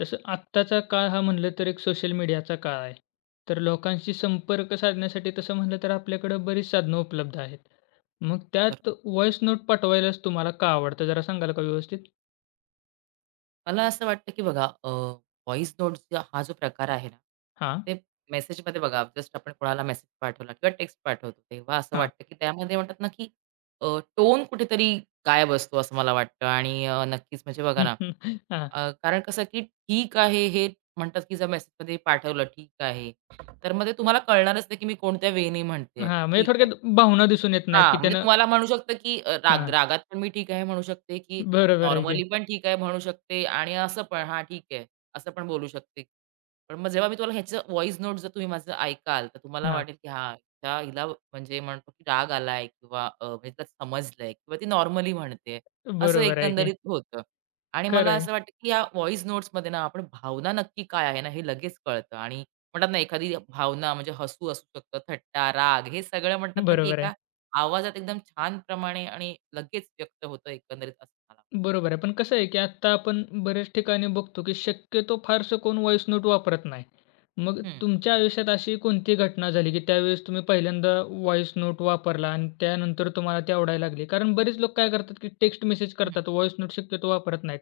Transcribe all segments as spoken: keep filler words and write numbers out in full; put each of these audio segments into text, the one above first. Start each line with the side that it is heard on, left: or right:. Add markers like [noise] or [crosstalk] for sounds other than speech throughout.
left: तसं आत्ताचा काळ हा म्हटलं तर एक सोशल मीडियाचा काळ आहे. तर लोकांशी संपर्क साधण्यासाठी तसं म्हटलं तर आपल्याकडं बरीच साधनं उपलब्ध आहेत. मग
right: तर
left: त्यात व्हॉईस नोट पाठवायलाच तुम्हाला का आवडतं? जरा सांगाल का व्यवस्थित?
right: मला असं वाटतं की बघा अ, व्हॉईस नोट्स जो हा जो प्रकार आहे ना,
left: हां,
right: ते मेसेजमध्ये बघा जस्ट आपण कोणाला मेसेज पाठवला किंवा टेक्स्ट पाठवतो, तेव्हा असं
left: हां.
right: वाटतं की त्यामध्ये म्हणतात ना की टोन कुठेतरी गायब असतो असं मला वाटतं आणि अ, नक्कीच म्हणजे बघा ना,
left: [laughs] हां,
right: अ, कारण कसं की ठीक आहे हे म्हणतात की जर मेसेजमध्ये पाठवलं ठीक आहे, तर मग ते तुम्हाला कळणारच नाही की मी कोणत्या वेने म्हणतेय.
left: हां. म्हणजे
right: ठीक आहे.
left: थोडक्यात भावना दिसून येत नाहीत
right: हां,
left: की
right: म्हणजे
left: त्यानं
right: तुम्हाला म्हणू शकतं, की अ, राग
left: हां,
right: रागात पण मी ठीक आहे म्हणू शकते, की
left: बरोबर आहे की.
right: नॉर्मली पण ठीक आहे म्हणू शकते आणि असं पण हां, ठीक आहे, असं पण बोलू शकते. पण मग जेव्हा मी तुम्हाला ह्याचं व्हॉईस नोट जर तुम्ही माझं ऐकाल, तर तुम्हाला
left: हां,
right: वाटेल, की हां, त्या हिला म्हणजे म्हणतो, की राग आलाय किंवा अ, म्हणजे तिला समजलंय किंवा ती नॉर्मली म्हणते. असं
left: बरोबर आहे की.
right: एकंदरीत होतं आणि मला
left: खरं आहे.
right: असं वाटतं, की या व्हॉईस नोट्समध्ये ना आपण भावना नक्की काय आहे ना, हे लगेच कळतं आणि म्हणतात ना, एखादी भावना म्हणजे हसू असू शकतं, थट्टा, राग हे सगळं म्हणतात ना, की
left: बरोबर आहे.
right: एका आवाजात एकदम छान प्रमाणे आणि लगेच व्यक्त होतं एकंदरीत असं मला
left: बरोबर आहे. पण कसं आहे, की आत्ता आपण बऱ्याच ठिकाणी बघतो, की शक्यतो फारसं कोण व्हॉईस नोट वापरत नाही. मग
right: हं,
left: तुमच्या आयुष्यात अशी कोणती घटना झाली, की त्यावेळेस तुम्ही पहिल्यांदा व्हॉईस नोट वापरला आणि त्यानंतर तुम्हाला ती आवडायला लागली? कारण बरेच लोक काय करतात, की टेक्स्ट मेसेज
right: हं.
left: करतात. व्हॉईस नोट शक्यतो वापरत नाहीत.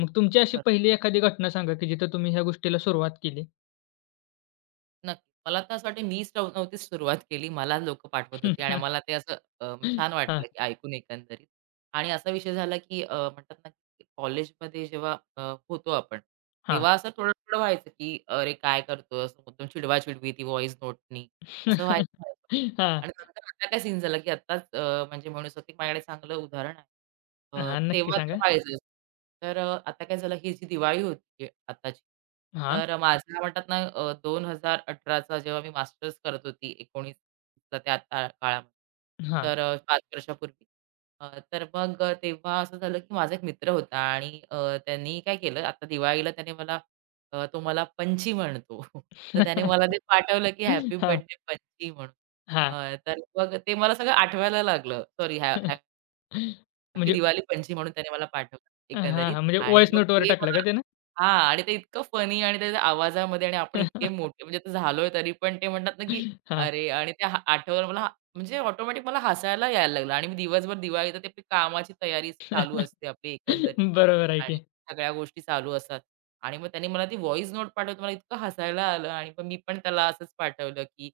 left: मग तुमची अशी
right: बरं.
left: पहिली एखादी घटना सांगा, की जिथं तुम्ही ह्या गोष्टीला सुरुवात केली?
right: नक्की. मला तर असं वाटतं मीच नव नव्हतीच सुरुवात केली. मला लोकं पाठवत होते आणि
left: [laughs]
right: मला ते असं अ, छान
left: हां,
right: वाटलं की ऐकून एकंदरीत. आणि असा विषय झाला की अ, म्हणतात ना की कॉलेजमध्ये जेव्हा अ, होतो आपण,
left: हां.
right: तेव्हा असं थोडं-थोडं व्हायचं की "अरे काय करतोय?" असं मुद्दाम चिडवा-चिडवी ती व्हॉईस नोटनी असं व्हायचं.
left: [laughs] हां,
right: आणि नंतर आता काय सीन झाला, की आत्ताच अ, म्हणजे म्हणू शकतो की माझ्याकडे चांगलं उदाहरण आहे. अ,
left: हां.
right: तर
left: नक्की
right: तेव्हा तर
left: सांगा.
right: व्हायचंच. तर अ, आता काय झालं, ही जी दिवाळी होती आताची,
left: हां,
right: तर माझा म्हणतात ना अ, दोन हजार अठरा चा जेव्हा मी मास्टर्स करत होती एकोणीस त्या त्या काळामध्ये,
left: हां.
right: तर अ, पाच वर्षापूर्वी. अ, तर मग अ, तेव्हा असं झालं, की माझा एक मित्र होता आणि अ, त्यांनी काय केलं, आता दिवाळीला त्याने मला अ, तो मला पंची म्हणतो. [laughs] तर त्याने मला
left: [laughs]
right: ते पाठवलं, की हॅपी
left: हां,
right: बर्थडे पंची म्हणून.
left: हां.
right: अ, तर मग ते मला सगळं आठवायला लागलं. सॉरी हॅ
left: [laughs]
right: हॅपी
left: म्हणजे
right: दिवाळी पंची म्हणून त्याने मला पाठवलं
left: हां,
right: एकंदरीत
left: हां. म्हणजे
right: आणि
left: व्हॉइस
right: मग
left: नोटवर
right: ते
left: टाकलं
right: मला
left: का त्यानं?
right: हां. आणि ते इतकं फनी आणि त्याच्या आवाजामध्ये आणि आपण इतके
left: [laughs]
right: मोठे म्हणजे ते झालोय तरी पण ते म्हणतात ना, की
left: हां.
right: अरे! आणि ते हा आठवलं मला हा- म्हणजे ऑटोमॅटिक मला हसायला यायला लागलं आणि मी दिवसभर दिवाळीत ते आपली कामाची तयारी चालू
left: [laughs]
right: असते आपली एकंदरीत
left: बरोबर आहे
right: आणि
left: की.
right: सगळ्या गोष्टी चालू असतात. आणि मग त्यांनी मला ती व्हॉईस नोट पाठवली मला इतकं हसायला आलं आणि मग मी पण त्याला असंच पाठवलं, की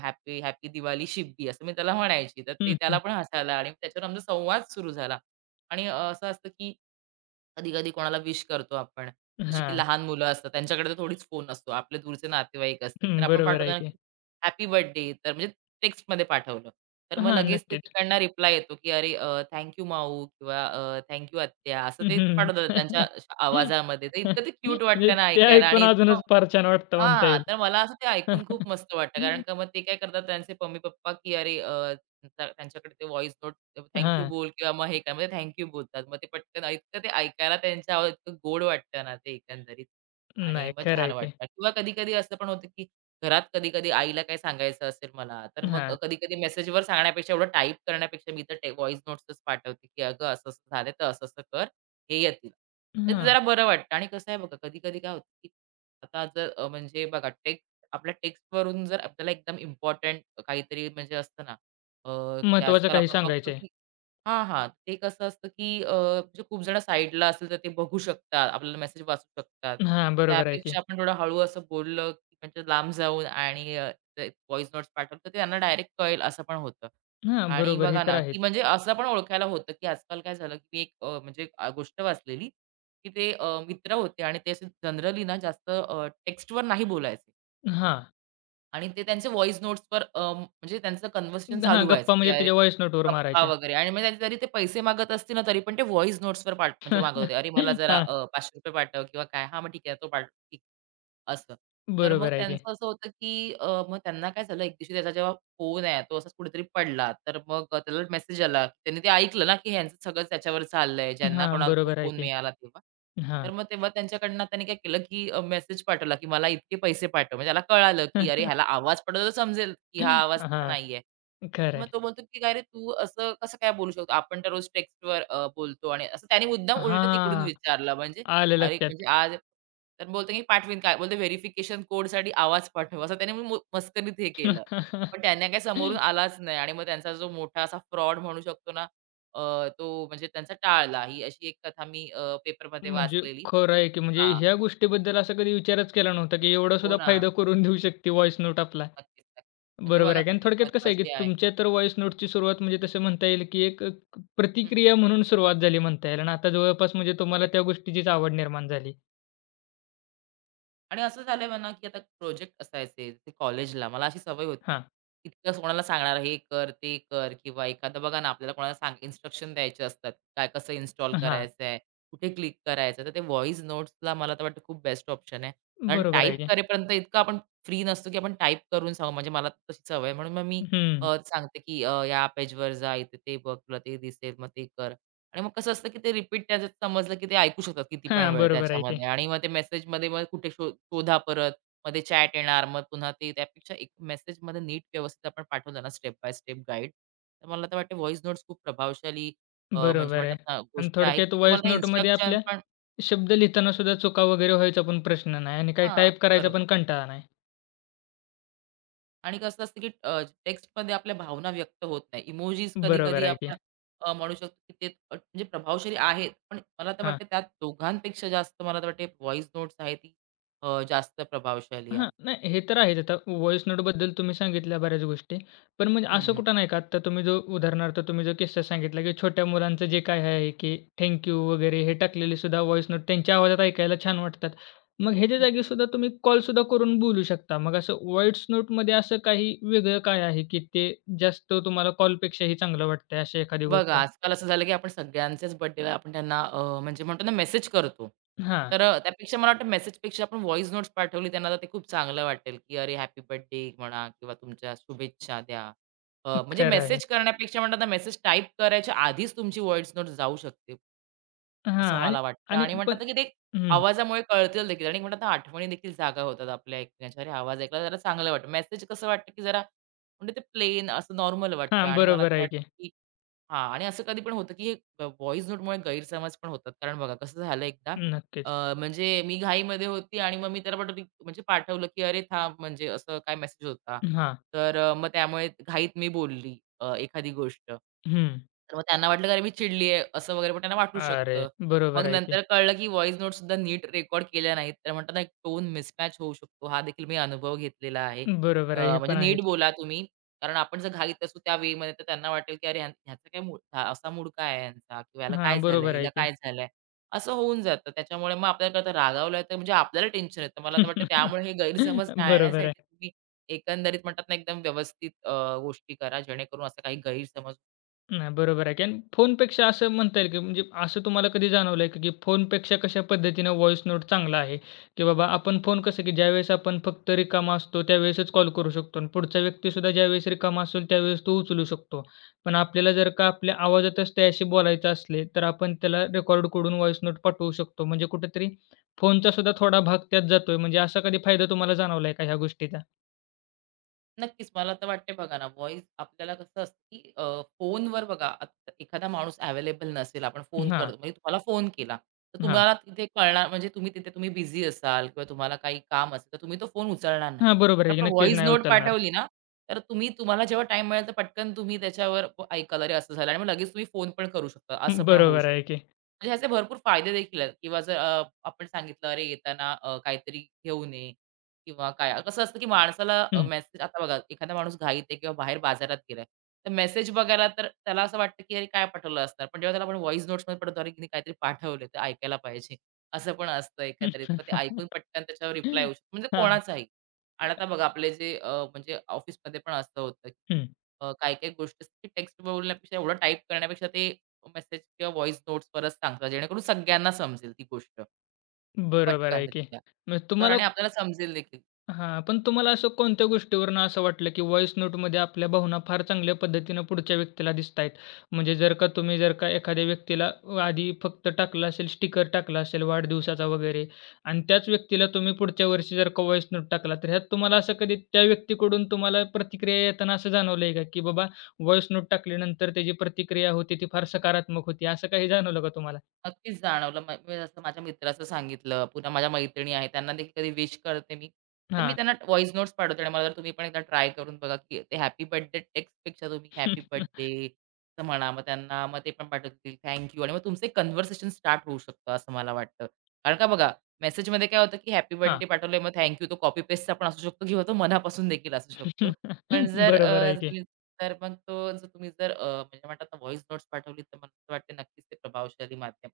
right: हॅपी हॅपी दिवाली शिब्बी असं मी त्याला म्हणायची. तर ते
left: हं,
right: त्याला
left: हं.
right: पण हसायला आलं. आणि त्याच्यावर आमचा संवाद सुरू झाला. आणि अ, असं असतं, की कधी-कधी कोणाला विश करतो आपण. जसे की
left: हां.
right: लहान मुलं असतात, त्यांच्याकडे तर थोडीच फोन असतो. आपले दूरचे नातेवाईक असतील, तर
left: हं,
right: आपण
left: बरोबर
right: पाठवतो
left: आहे
right: ना,
left: की.
right: की हॅपी बर्थडे तर म्हणजे टेक्स्टमध्ये पाठवलं. तर मग
left: हां,
right: लगेच ते
left: नक्कीच.
right: तिकडनं रिप्लाय येतो, की "अरे अ, माऊ" किंवा अ, आत्या" असं ते
left: हं.
right: पाठवतात त्यांच्या
left: [laughs]
right: अशा आवाजामध्ये. तर इतकं ते क्यूट
left: म्हणजे
right: वाटतं ना
left: ते
right: ऐकायला
left: ऐकून
right: आणि इतकं
left: अजूनच फार छान वाटतं म्हणता
right: हां,
left: येईल.
right: तर मला असं ते ऐकून खूप
left: [laughs]
right: मस्त वाटतं. कारण का मग ते काय करतात त्यांचे मम्मी-पप्पा, की "अरे त्यांचा त्यांच्याकडे ते व्हॉइस नोट थँक
left: हां.
right: बोल किंवा मग हे काय म्हणजे थँक बोलतात. मग ते पटकन इतकं ते ऐकायला त्यांच्या आवाजात इतकं गोड वाटतं ना ते एकंदरीत आणि
left: नाही
right: मग
left: खरं
right: छान
left: आहे की.
right: वाटतं किंवा कधी-कधी असं पण होतं, की घरात कधी-कधी आईला काही सांगायचं असेल मला, तर मग
left: हां.
right: कधी-कधी मेसेजवर सांगण्यापेक्षा एवढं टाइप करण्यापेक्षा मी तर व्हॉइस नोट्सच पाठवते, की "अगं असं-असं झालं तर असं-असं कर, हे येतील." तर ते
left: हां.
right: जरा बरं वाटतं आणि कसं आहे बघा कधी-कधी काय होतं, की आता जर अ, म्हणजे बघा टेक्स्ट आपल्या टेक्स्टवरून जर आपल्याला एकदम इम्पोर्टंट काहीतरी म्हणजे असतं ना, अ, की
left: महत्त्वाचं
right: आजकाल
left: काही
right: आपण बघतो
left: सांगायचंय.
right: की हां, हां. ते कसं असतं की अ, म्हणजे खूप जण साइडला असेल तर ते बघू शकतात. आपल्याला मेसेज वाचू शकतात.
left: हां, बरोबर आहे की.
right: त्यापेक्षा आपण थोडं हळू असं बोललं, की म्हणजे लांब जाऊन आणि अ, ते व्हॉईस नोट्स पाठवलं तर ते त्यांना डायरेक्ट कळेल असं पण होतं.
left: हां,
right: आणि
left: बरोबर हे
right: बघा
left: तर
right: ना,
left: आहेच.
right: की म्हणजे असं पण ओळखायला होतं, की आजकाल काय झालं, की मी एक अ, म्हणजे अ, गोष्ट वाचलेली, की ते अ, मित्र होते आणि ते जनरली ना जास्त टेक्स्टवर नाही बोलायचे.
left: हां.
right: आणि ते त्यांचे व्हॉईस नोट्सवर अ, म्हणजे त्यांचं कन्व्हर्सेशन
left: हां,
right: चालू व्हायचं,
left: गप्पा
right: की
left: म्हणजे
right: अरे
left: त्याच्या व्हॉइस नोटवर
right: गप्पा
left: मारायच्या.
right: वगैरे आणि मग त्यांचे जरी ते पैसे मागत असतील ना, तरी पण ते व्हॉईस नोट्सवर पाठ म्हणजे मागत
left: [laughs]
right: होते. "अरे मला जरा
left: हां,
right: अ, ₹पाचशे रुपये पाठव" किंवा काय. "हां, मग ठीक आहे, तो पाठव." ठीक. असं. तर मग
left: बरोबर आहे की.
right: त्यांचं असं होतं, की अ, मग त्यांना काय झालं, एक दिवशी त्याचा जेव्हा होऊ नये. तो असाच कुठेतरी पडला. तर मग अ, त्याला मेसेज आला. त्यांनी ते ऐकलं ना, की ह्यांचं सगळं त्याच्यावर चाललंय. ज्यांना
left: हां,
right: कोणाला तो
left: बरोबर आहे
right: फोन
left: की.
right: मिळाला तेव्हा. तर
left: हां.
right: मग तेव्हा त्यांच्याकडनं त्यांनी काय केलं, की मेसेज पाठवला, की मला इतके पैसे पाठव. म्हणजे त्याला कळालं, की अरे ह्याला
left: [laughs]
right: आवाज पडला तर समजेल, की हा आवाज त्याचा
left: हां.
right: नाहीये. तर
left: खरं
right: मग
left: आहे.
right: तो बोलतो, की "काय रे तू असं कसं काय बोलू शकतो? आपण तर रोज टेक्स्टवर बोलतो." आणि असं त्याने मुद्दाम उलटं तिकडून
left: हां.
right: विचारलं. म्हणजे
left: आलं
right: अरे
left: लक्षात.
right: म्हणजे आज तर बोलतो, की "पाठवीन." काय बोलतो, "व्हेरिफिकेशन कोडसाठी आवाज पाठव." असं त्याने मु मस्करीत हे केलं.
left: [laughs]
right: पण त्यांना काही समोरून आलाच नाही आणि मग त्यांचा जो मोठा असा फ्रॉड म्हणू शकतो ना, अ, तो म्हणजे त्यांचा टाळला. ही अशी एक कथा मी अ, पेपरमध्ये
left: म्हणजे
right: वाचलेली.
left: खरं आहे की म्हणजे
right: हां.
left: ह्या गोष्टीबद्दल असा कधी विचारच केला नव्हता, की एवढा
right: हो
left: सुद्धा
right: ना.
left: फायदा करून देऊ शकते व्हॉईस नोट आपला.
right: नक्कीच, नक्कीच. म्हणजे
left: बरोबर
right: बघा
left: आहे. कारण
right: किती
left: थोडक्यात कसं आहे, की
right: महत्वाची आहे.
left: तुमच्या तर व्हॉईस नोटची सुरुवात म्हणजे तसं म्हणता येईल, की एक अ,
right: हं.
left: प्रतिक्रिया म्हणून सुरुवात झाली म्हणता येईल आणि आता जवळपास म्हणजे तुम्हाला त्या गोष्टीचीच आवड निर्माण झाली.
right: आणि असं झालंय म्हणा, की आता प्रोजेक्ट असायचे ते कॉलेजला मला अशी सवय होती.
left: हां.
right: इतकं कोणाला सांगणार हे कर, ते कर किंवा एखादं बघा ना आपल्याला कोणाला सांग इन्स्ट्रक्शन द्यायचे असतात. काय कसं इन्स्टॉल
left: हां.
right: करायचं आहे, कुठे क्लिक करायचं आहे. तर ते व्हॉईस नोट्सला मला तर वाटतं खूप बेस्ट ऑप्शन आहे. कारण
left: बरोबर
right: टाइप
left: आहे की.
right: करेपर्यंत इतकं आपण फ्री नसतो, की आपण टाइप करून सांगू. म्हणजे मला तशी सवय आहे. म्हणून मग मी
left: हं.
right: अ, सांगते, की अ, या पेजवर जा, इथे ते बघ, तुला ते दिसेल, मग ते कर. आणि मग कसं असतं, की ते रिपीट त्याचं समजलं, की ते ऐकू शकतात किती पण
left: हां.
right: वेळ
left: बरोबर आहे की.
right: त्याच्यामध्ये आणि मग ते मेसेजमध्ये मग कुठे शो शोधा परत. मग ते चॅट येणार. मग पुन्हा ते त्यापेक्षा एक मेसेजमध्ये नीट व्यवस्थित आपण पाठवलं ना स्टेप बाय स्टेप गाईड, तर मला तर वाटते व्हॉईस नोट्स खूप प्रभावशाली अ, म्हणजे
left: बरोबर
right: म्हणतात
left: आहे.
right: ना
left: आणि
right: गोष्ट आहे,
left: थोडक्यात
right: की
left: व्हॉईस
right: तुम्हाला
left: नोटमध्ये
right: इन्स्ट्रक्शन
left: आपल्या
right: पण
left: शब्द लिहिताना सुद्धा चुका वगैरे व्हायचा पण प्रश्न नाही आणि काही
right: हां,
left: टाईप करायचा
right: बरोबर.
left: पण कंटाळा नाही.
right: आणि कसं असतं की अ, टेक्स्टमध्ये आपल्या भावना व्यक्त होत नाही. इमोजीस
left: बरोबर
right: कधी-कधी
left: आहे की.
right: आपण अ, म्हणू शकतो की ते अ, म्हणजे प्रभावशाली आहेत. पण मला तर
left: हां.
right: वाटतं त्यात दोघांपेक्षा जास्त मला तर वाटते व्हॉईस नोट्स आहे ती अ, जास्त प्रभावशाली आहे.
left: हां. नाही हे तर आहेच. आता व्हॉइस नोटबद्दल तुम्ही सांगितल्या बऱ्याच गोष्टी. पण म्हणजे
right: हं,
left: असं
right: हं.
left: कुठं नाही का आत्ता तुम्ही जो उदाहरणार्थ तुम्ही जो किस्सा सांगितला, की छोट्या मुलांचं जे काय आहे, की थँक यू वगैरे हे टाकलेले सुद्धा व्हॉइस नोट त्यांच्या आवाजात ऐकायला छान वाटतात. मग ह्याच्या
right: हं.
left: जागी सुद्धा तुम्ही कॉल सुद्धा करून बोलू शकता. मग असं व्हॉइस नोटमध्ये असं काही वेगळं काय आहे, की ते जास्त तुम्हाला कॉलपेक्षाही चांगलं वाटतंय अशी एखादी
right: बघा,
left: गोष्ट?
right: आजकाल असं झालं की आपण सगळ्यांचेच बर्थडेला आपण त्यांना अ, म्हणजे म्हणतो ना मेसेज करतो.
left: हां.
right: तर अ, त्यापेक्षा मला वाटतं मेसेजपेक्षा आपण व्हॉइस नोट्स पाठवली त्यांना तर ते खूप चांगलं वाटेल, की "अरे हॅपी बर्थडे" म्हणा किंवा तुमच्या शुभेच्छा द्या. अ, म्हणजे
left: खरं आहे.
right: मेसेज करण्यापेक्षा म्हणतात ना मेसेज टाइप करायच्या आधीच तुमची व्हॉइस नोट जाऊ शकते,
left: हां.
right: असं
left: आणि
right: मला वाटतं
left: आणि
right: आणि म्हणतात
left: पण
right: ना की ते
left: हं.
right: आवाजामुळे कळतील देखील आणि म्हणतात ना आठवणी देखील जागा होतात आपल्या एकमेकांच्या. अरे आवाज ऐकला जरा चांगलं वाटतं. मेसेज कसं वाटतं की जरा म्हणजे ते प्लेन असं नॉर्मल
left: हां,
right: वाटतं आणि मला
left: बरोबर
right: तर
left: आहे
right: वाटतं
left: की.
right: की हां आणि असं कधी पण होतं, की हे व्हॉईस नोटमुळे गैरसमज पण होतात. कारण बघा कसं झालं एकदा
left: नक्कीच.
right: अ, म्हणजे मी घाईमध्ये होती आणि मग मी त्याला पाठवली म्हणजे पाठवलं, की "अरे थांब म्हणजे असं काय मेसेज होता."
left: हां.
right: तर अ, मग त्यामुळे घाईत मी बोलली अ, एखादी गोष्ट.
left: हं.
right: तर मग त्यांना वाटलं की "अरे मी चिडली आहे" असं वगैरे पण त्यांना वाटू
left: अरे!
right: शकतं. मग
left: बरोबर आहे की.
right: नंतर कळलं की व्हॉईस नोट सुद्धा नीट रेकॉर्ड केल्या नाहीत. तर म्हणतात ना, एक टोन मिसमॅच होऊ शकतो. हा देखील मी अनुभव घेतलेला आहे. अ,
left: बरोबर आहे. हे
right: म्हणजे
left: पण
right: नीट
left: आहेच.
right: बोला तुम्ही. कारण आपण जर घाईत असू त्या वेमध्ये तर त्यांना वाटेल की "अरे ह्या ह्याचा काय मूड हा असा मूड काय आहे यांचा किंवा याला काय
left: हां,
right: झालंय?
left: बरोबर
right: हिला
left: आहे की.
right: काय झालंय?" असं होऊन जातं. त्याच्यामुळे मग आपल्याला कळतं रागावलं तर म्हणजे आपल्याला टेन्शन येतं. मला तर वाटतं
left: [laughs]
right: त्यामुळे हे गैरसमज
left: बरोबर
right: टाळण्यासाठी
left: आहे.
right: तुम्ही एकंदरीत म्हणतात ना, एकदम व्यवस्थित अ, गोष्टी करा जेणेकरून असा काही गैरसमज
left: नाही, बरोबर आहे की आणि फोनपेक्षा असं म्हणता येईल की म्हणजे असं तुम्हाला कधी जाणवलं आहे की फोनपेक्षा कशा पद्धतीनं व्हॉइस नोट चांगला आहे? की बाबा आपण फोन कसं की ज्यावेळेस आपण फक्त रिकामा असतो त्यावेळेसच कॉल करू शकतो आणि पुढचा व्यक्तीसुद्धा ज्यावेळेस रिकामा असेल त्यावेळेस तो उचलू शकतो. पण आपल्याला जर का आपल्या आवाजातच त्याशी बोलायचं असले, तर आपण त्याला रेकॉर्ड करून व्हॉइस नोट पाठवू शकतो. म्हणजे कुठेतरी फोनचासुद्धा थोडा भाग त्यात जातोय. म्हणजे असा कधी फायदा तुम्हाला जाणवला आहे का ह्या गोष्टीचा?
right: नक्कीच. मला तर वाटते बघा ना, व्हॉईस आपल्याला कसं असतं, की अ, फोनवर बघा आता एखादा माणूस अवेलेबल नसेल, आपण फोन
left: हां,
right: करतो म्हणजे तुम्हाला फोन केला, तर
left: हां.
right: तुम्हाला तिथे कळणार म्हणजे तुम्ही तिथे तुम्ही बिझी असाल किंवा तुम्हाला काही काम असेल, तर तुम्ही तो फोन उचलणार नाही.
left: हां, बरोबर
right: पण
left: आहे की
right: आपण
left: नक्कीच
right: व्हॉईस
left: नाही
right: नोट
left: उचलणार.
right: पाठवली ना, तर तुम्ही तुम्हाला जेव्हा टाईम मिळेल, तर पटकन तुम्ही त्याच्यावर ऐकाल, "अरे असं झालं" आणि मग लगेच तुम्ही फोन पण करू शकता. असं
left: [laughs]
right: पण होऊ
left: बरोबर
right: शकतं.
left: आहे की.
right: म्हणजे ह्याचे भरपूर फायदे देखील आहेत किंवा जर अ, आपण सांगितलं, "अरे येताना अ, काहीतरी घेऊन ये" किंवा काय कसं असतं की माणसाला मेसेज आता बघा एखादा माणूस घाईत आहे किंवा बाहेर बाजारात गेलाय. तर मेसेज बघायला तर त्याला असं वाटतं की अरे काय पाठवलं असणार? पण जेव्हा त्याला आपण व्हॉईस नोट्समध्ये पडतो अरे हिने काहीतरी पाठवलंय ते ऐकायला पाहिजे. असं पण असतं एकंदरीत. मग ते ऐकून
left: [laughs]
right: पटकन त्याच्यावर रिप्लाय येऊ शकतो. म्हणजे
left: हां,
right: कोणाचाही. आणि आता बघा आपले जे अ, म्हणजे ऑफिसमध्ये पण असं होतं.
left: हं.
right: अ, काही-काही गोष्टी असतात की टेक्स्ट बोलण्यापेक्षा एवढं टाइप करण्यापेक्षा ते मेसेज किंवा व्हॉईस नोट्सवरच सांगतात. जेणेकरून सगळ्यांना समजेल ती गोष्ट
left: बरोबर
right: पटकन
left: आहे की.
right: रित्या.
left: मग
right: तर
left: तुम्हाला
right: आणि आपल्याला समजेल देखील.
left: हां, पण तुम्हाला असं कोणत्या गोष्टीवरनं असं वाटलं, की व्हॉईस नोटमध्ये आपल्या भावना फार चांगल्या पद्धतीनं पुढच्या व्यक्तीला दिसतायत? म्हणजे जर का तुम्ही जर का एखाद्या व्यक्तीला आधी फक्त टाकलं असेल, स्टिकर टाकला असेल वाढदिवसाचा वगैरे आणि त्याच व्यक्तीला तुम्ही पुढच्या वर्षी जर का व्हॉईस नोट टाकला, तर ह्यात तुम्हाला असं कधी त्या व्यक्तीकडून तुम्हाला प्रतिक्रिया येताना असं जाणवलंय का, की बाबा व्हॉईस नोट टाकल्यानंतर त्याची प्रतिक्रिया होती ती फार सकारात्मक होती, असं काही जाणवलं का तुम्हाला?
right: नक्कीच जाणवलं. म मी जसं माझ्या मित्राचं सांगितलं, पुन्हा माझ्या मैत्रिणी आहेत, त्यांना देखील कधी विश करते मी. तर मी त्यांना व्हॉईस नोट्स पाठवते आणि मला वाटतं तुम्ही पण एकदा ट्राय करून बघा, की ते हॅपी बर्थडे टेक्स्टपेक्षा तुम्ही हॅपी
left: [laughs]
right: बर्थडे असं म्हणा. मग त्यांना मग ते पण पाठवतील थँक आणि मग तुमचं कन्व्हर्सेशन स्टार्ट होऊ शकतं असं मला वाटतं. कारण का बघा मेसेजमध्ये काय होतं, की हॅपी
left: हां.
right: बर्थडे पाठवलंय मग थँक तो कॉपी पेस्टचा पण असू शकतो किंवा तो मनापासून देखील असू शकतो. पण
left: [laughs]
right: जर
left: बरोबर
right: अ,
left: आहे की.
right: तुम्ही तर मग तो जर तुम्ही जर अ, म्हणजे म्हणतात ना नोट्स पाठवली तर मला असं वाटते नक्कीच ते प्रभावशाली माध्यम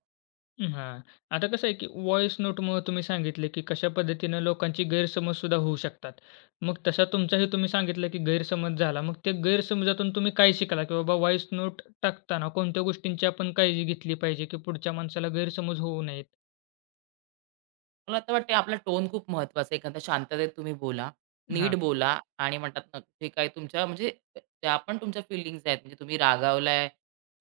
left: हां. आता कसं आहे की व्हॉईस नोटमुळं तुम्ही सांगितले की कशा पद्धतीनं लोकांची गैरसमज सुद्धा होऊ शकतात. मग तसा
right: हं.
left: तुमचाही तुम्ही सांगितलं की गैरसमज झाला. मग त्या गैरसमजातून तुम्ही काय शिकला? की बाबा व्हॉईस नोट टाकताना कोणत्या गोष्टींची आपण काळजी घेतली पाहिजे की पुढच्या माणसाला गैरसमज होऊ नयेत?
right: मला आता वाटते आपला टोन खूप महत्त्वाचा आहे. एखाद्या शांततेत तुम्ही बोला,
left: हां.
right: नीट बोला आणि म्हणतात ना, जे काही तुमच्या म्हणजे ज्या पण तुमच्या फीलिंग्ज आहेत, म्हणजे तुम्ही रागावलाय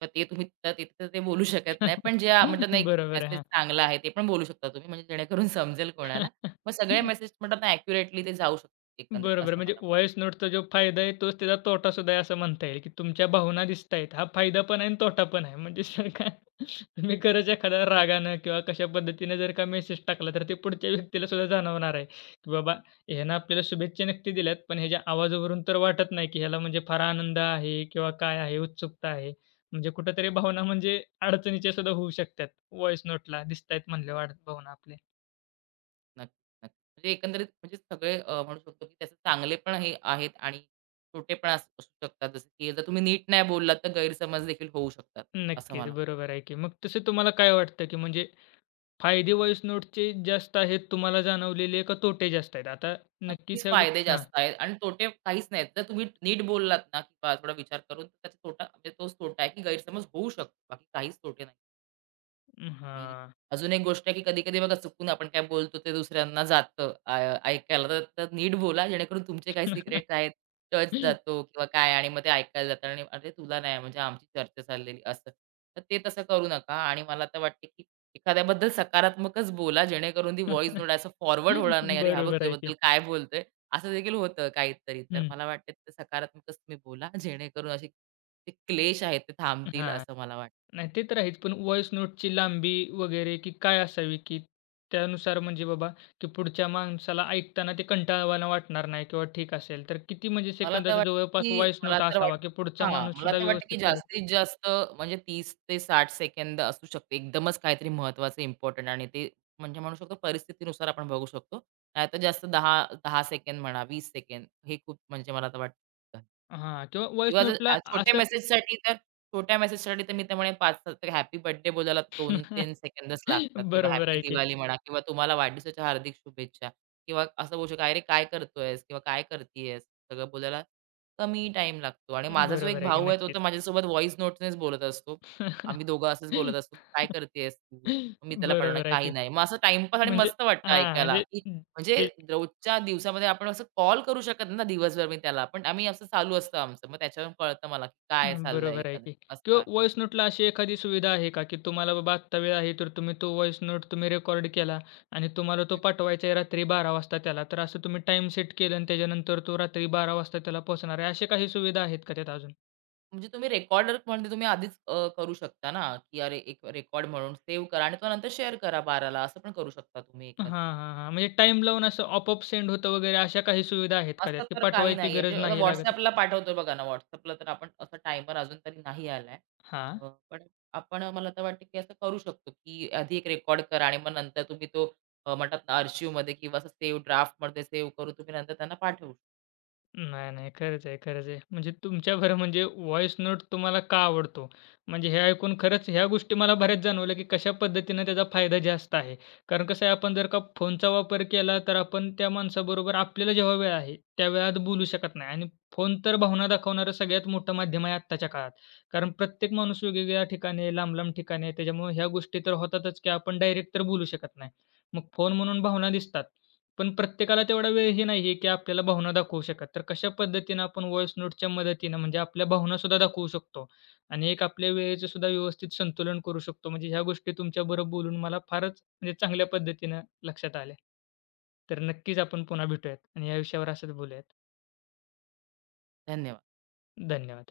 right: तर ते तुम्ही तर तिथं ते बोलू शकत नाही. पण जे
left: [laughs]
right: म्हणतात ना, एक
left: बरोबर
right: मेसेज
left: आहे.
right: चांगला आहे ते पण बोलू शकता तुम्ही, म्हणजे जेणेकरून [laughs] समजेल
left: हां.
right: कोणाला. मग सगळे
left: [laughs]
right: मेसेज म्हणतात ना, ॲक्युरेटली ते जाऊ शकतात एकंदरीत
left: बरोबर.
right: असं
left: म्हणजे
right: मला वाटतं.
left: व्हॉईस नोटचा जो फायदा आहे, तोच त्याचा तोटा सुद्धा आहे असं म्हणता येईल, की तुमच्या भावना दिसतायत. हा फायदा पण आहे आणि तोटा पण आहे. म्हणजे जर का तुम्ही खरंच एखाद्या रागानं किंवा कशा पद्धतीने जर का मेसेज टाकला, तर ते पुढच्या व्यक्तीला सुद्धा जाणवणार आहे, की बाबा ह्यानं आपल्याला शुभेच्छा नक्की दिल्यात, पण ह्याच्या आवाजावरून तर वाटत नाही, की ह्याला म्हणजे फार आनंद आहे किंवा काय आहे, उत्सुकता आहे. म्हणजे कुठेतरी भावना म्हणजे अडचणीच्या सुद्धा होऊ शकतात. व्हॉईस नोटला दिसतायत म्हणल्यावर भावना आपल्या.
right: नक्की, नक्की. म्हणजे एकंदरीत म्हणजे सगळे अ, म्हणू शकतो, की त्याचे चांगले पण हे आहेत आणि तोटे पण अस- असू शकतात. जसं की जर तुम्ही नीट नाही बोललात तर गैरसमज देखील होऊ शकतात, असं
left: नक्कीच,
right: मला
left: बरोबर
right: वाटतं.
left: आहे की. मग तसं तुम्हाला काय वाटतं, की म्हणजे फायदे व्हॉईस नोटचे जास्त आहेत तुम्हाला जाणवलेले का तोटे जास्त आहेत? आता नक्की
right: नक्कीच
left: त्या
right: फायदे
left: गोष्टी हां.
right: जास्त आहेत आणि तोटे काहीच नाहीत. जर तुम्ही नीट बोललात ना, किंवा थोडा विचार करून तर त्याचा तोटा म्हणजे तोच तोटा आहे, की गैरसमज होऊ शकतो. बाकी काहीच तोटे नाही. आणि
left: हां.
right: अजून एक गोष्ट आहे, की कधी-कधी बघा चुकून आपण काय बोलतो ते दुसऱ्यांना जातं अ, ऐकायला. तर तर नीट बोला जेणेकरून तुमचे काही सिक्रेट्स आहेत, टच जातो
left: [laughs]
right: किंवा काय आणि मग ते ऐकायला जातं आणि "अरे तुला नाही म्हणजे आमची चर्चा चाललेली" असं. तर ते तसं करू नका आणि मला तर वाटते, की एखाद्याबद्दल सकारात्मकच बोला जेणेकरून ती व्हॉईस नोट असं फॉरवर्ड होणार नाही, "अरे हा बघ
left: बरोबर आहे
right: तुझ्याबद्दल
left: की.
right: काय बोलतोय." असं देखील होतं काहीतरी. तर
left: हं.
right: मला वाटतं सकारात्मकच तुम्ही बोला जेणेकरून असे जे क्लेश आहेत ते थांबतील
left: हां.
right: असं मला वाटतं.
left: नाही ते तर आहेच. पण व्हॉईस नोटची लांबी वगैरे की काय असावी की त्यानुसार म्हणजे बाबा की पुढच्या माणसाला ऐकताना ते कंटाळवाणं वाटणार नाही किंवा ठीक असेल. तर किती म्हणजे
right: मला तर
left: सेकंदाचा
right: वाटतं
left: जवळपास
right: की
left: व्हॉईस
right: मला
left: नोट
right: तर
left: असावा
right: वाटतं
left: की पुढचा
right: हां,
left: माणूस
right: मला
left: सुद्धा
right: तर वाटतं की
left: व्यवस्थित पद्धत
right: जास्तीत जास्त म्हणजे तीस ते साठ सेकंद असू शकते. एकदमच काहीतरी महत्त्वाचं, इम्पोर्टंट आणि ते म्हणजे म्हणू शकतो परिस्थितीनुसार आपण बघू शकतो. नाहीतर जास्त दहा दहा सेकंद म्हणा, वीस सेकंद हे खूप म्हणजे मला तर वाटतं.
left: हां. किंवा व्हॉईस
right: किंवा जर
left: नोटला
right: अ, छोट्या
left: असं
right: मेसेजसाठी तर छोट्या मेसेजसाठी तर मी तर म्हणेन पाच तर हॅपी बर्थडे बोलायला दोन तीन
left: [laughs]
right: सेकंदच लागतात किंवा
left: बरोबर
right: हॅपी
left: आहे की.
right: दिवाळी म्हणा किंवा तुम्हाला वाढदिवसाच्या हार्दिक शुभेच्छा किंवा असं बोलू शकतो, "अरे काय करतोयस?" किंवा "काय करतीयेस?" सगळं बोलायला कमी टाइम लागतो आणि माझा जो एक
left: बरोबर आहे की.
right: भाऊ आहे, तो
left: नक्कीच.
right: तर माझ्यासोबत व्हॉईस नोटनेच बोलत असतो. आम्ही दोघं असंच बोलत
left: [laughs]
right: असतो, की "काय करतेयस तू?" मग मी त्याला पाठवणार,
left: बरोबर आहे
right: "काही
left: की.
right: नाही." मग असं टाईमपास आणि
left: म्हणजे
right: मस्त वाटतं
left: हां,
right: ऐकायला,
left: म्हणजे
right: की म्हणजे
left: जे
right: रोजच्या दिवसामध्ये आपण असं कॉल करू शकत नाही ना दिवसभर मी त्याला, पण आम्ही असं चालू असतं आमचं. मग त्याच्यावरून कळतं मला, की काय चाललंय
left: बरोबर आहे
right: एखादं
left: की
right: असं
left: किंवा
right: आहे.
left: व्हॉईस नोटला अशी एखादी सुविधा आहे का, की तुम्हाला बाबा आत्ता वेळ आहे, तर तुम्ही तो व्हॉईस नोट तुम्ही रेकॉर्ड केला आणि तुम्हाला तो
right: हं.
left: पाठवायचा आहे रात्री बारा वाजता त्याला, तर असं तुम्ही टाईम सेट केलं आणि त्याच्यानंतर तो रात्री बारा वाजता त्याला पोहोचणार आहे, अशा काही सुविधा आहेत का त्यात अजून?
right: म्हणजे तुम्ही रेकॉर्डर म्हणजे तुम्ही आधीच अ, करू शकता ना, की अरे एक रेकॉर्ड म्हणून सेव्ह करा आणि तो नंतर शेअर करा बारा असं पण करू शकता तुम्ही
left: हां, हां, हां. म्हणजे टाईम लावून असं आपोआप सेंड होतं वगैरे, अशा काही सुविधा आहेत का त्यात,
right: असं
left: की
right: तर काही
left: पाठवायची
right: नाहीये.
left: गरज
right: म्हणजे आता
left: नाही लागत?
right: WhatsAppला पाठवतो बघा ना, WhatsAppला तर आपण असा टायमर अजून तरी नाही आलाय.
left: हां.
right: अ, पण आपण मला तर वाटतं, की असं करू शकतो, की आधी एक रेकॉर्ड करा आणि मग नंतर तुम्ही तो अ, म्हणतात ना, आर्शिव्हमध्ये किंवा असं सेव्ह ड्राफ्टमध्ये सेव्ह करून तुम्ही नंतर त्यांना पाठवू.
left: नाही, नाही. खरंच आहे, खरंच आहे. म्हणजे तुमच्या बरं म्हणजे व्हॉईस नोट तुम्हाला का आवडतो? म्हणजे हे ऐकून खरंच ह्या गोष्टी मला बऱ्याच जाणवल्या, की कशा पद्धतीनं त्याचा फायदा जास्त आहे. कारण कसं आहे आपण जर का फोनचा वापर केला तर आपण त्या माणसाबरोबर आपल्याला जेव्हा वेळ आहे, त्या वेळात बोलू शकत नाही आणि फोन तर भावना दाखवणारं सगळ्यात मोठं माध्यम आहे आत्ताच्या काळात. कारण प्रत्येक माणूस वेगवेगळ्या ठिकाणी आहे, लांब-लांब ठिकाणी आहे. त्याच्यामुळे ह्या गोष्टी तर होतातच, की आपण डायरेक्ट तर बोलू शकत नाही. मग फोन म्हणून भावना दिसतात. पण प्रत्येकाला तेवढा वेळही नाहीये, की आपल्याला भावना दाखवू शकतात. तर कशा पद्धतीनं आपण व्हॉइस नोटच्या मदतीनं म्हणजे आपल्या भावनासुद्धा दाखवू शकतो आणि एक आपल्या वेळेचं सुद्धा व्यवस्थित संतुलन करू शकतो. म्हणजे ह्या गोष्टी तुमच्याबरोबर बोलून मला फारच म्हणजे चांगल्या पद्धतीनं लक्षात आल्या. तर नक्कीच आपण पुन्हा भेटूयात आणि या विषयावर असंच बोलूयात.
right: धन्यवाद.
left: धन्यवाद.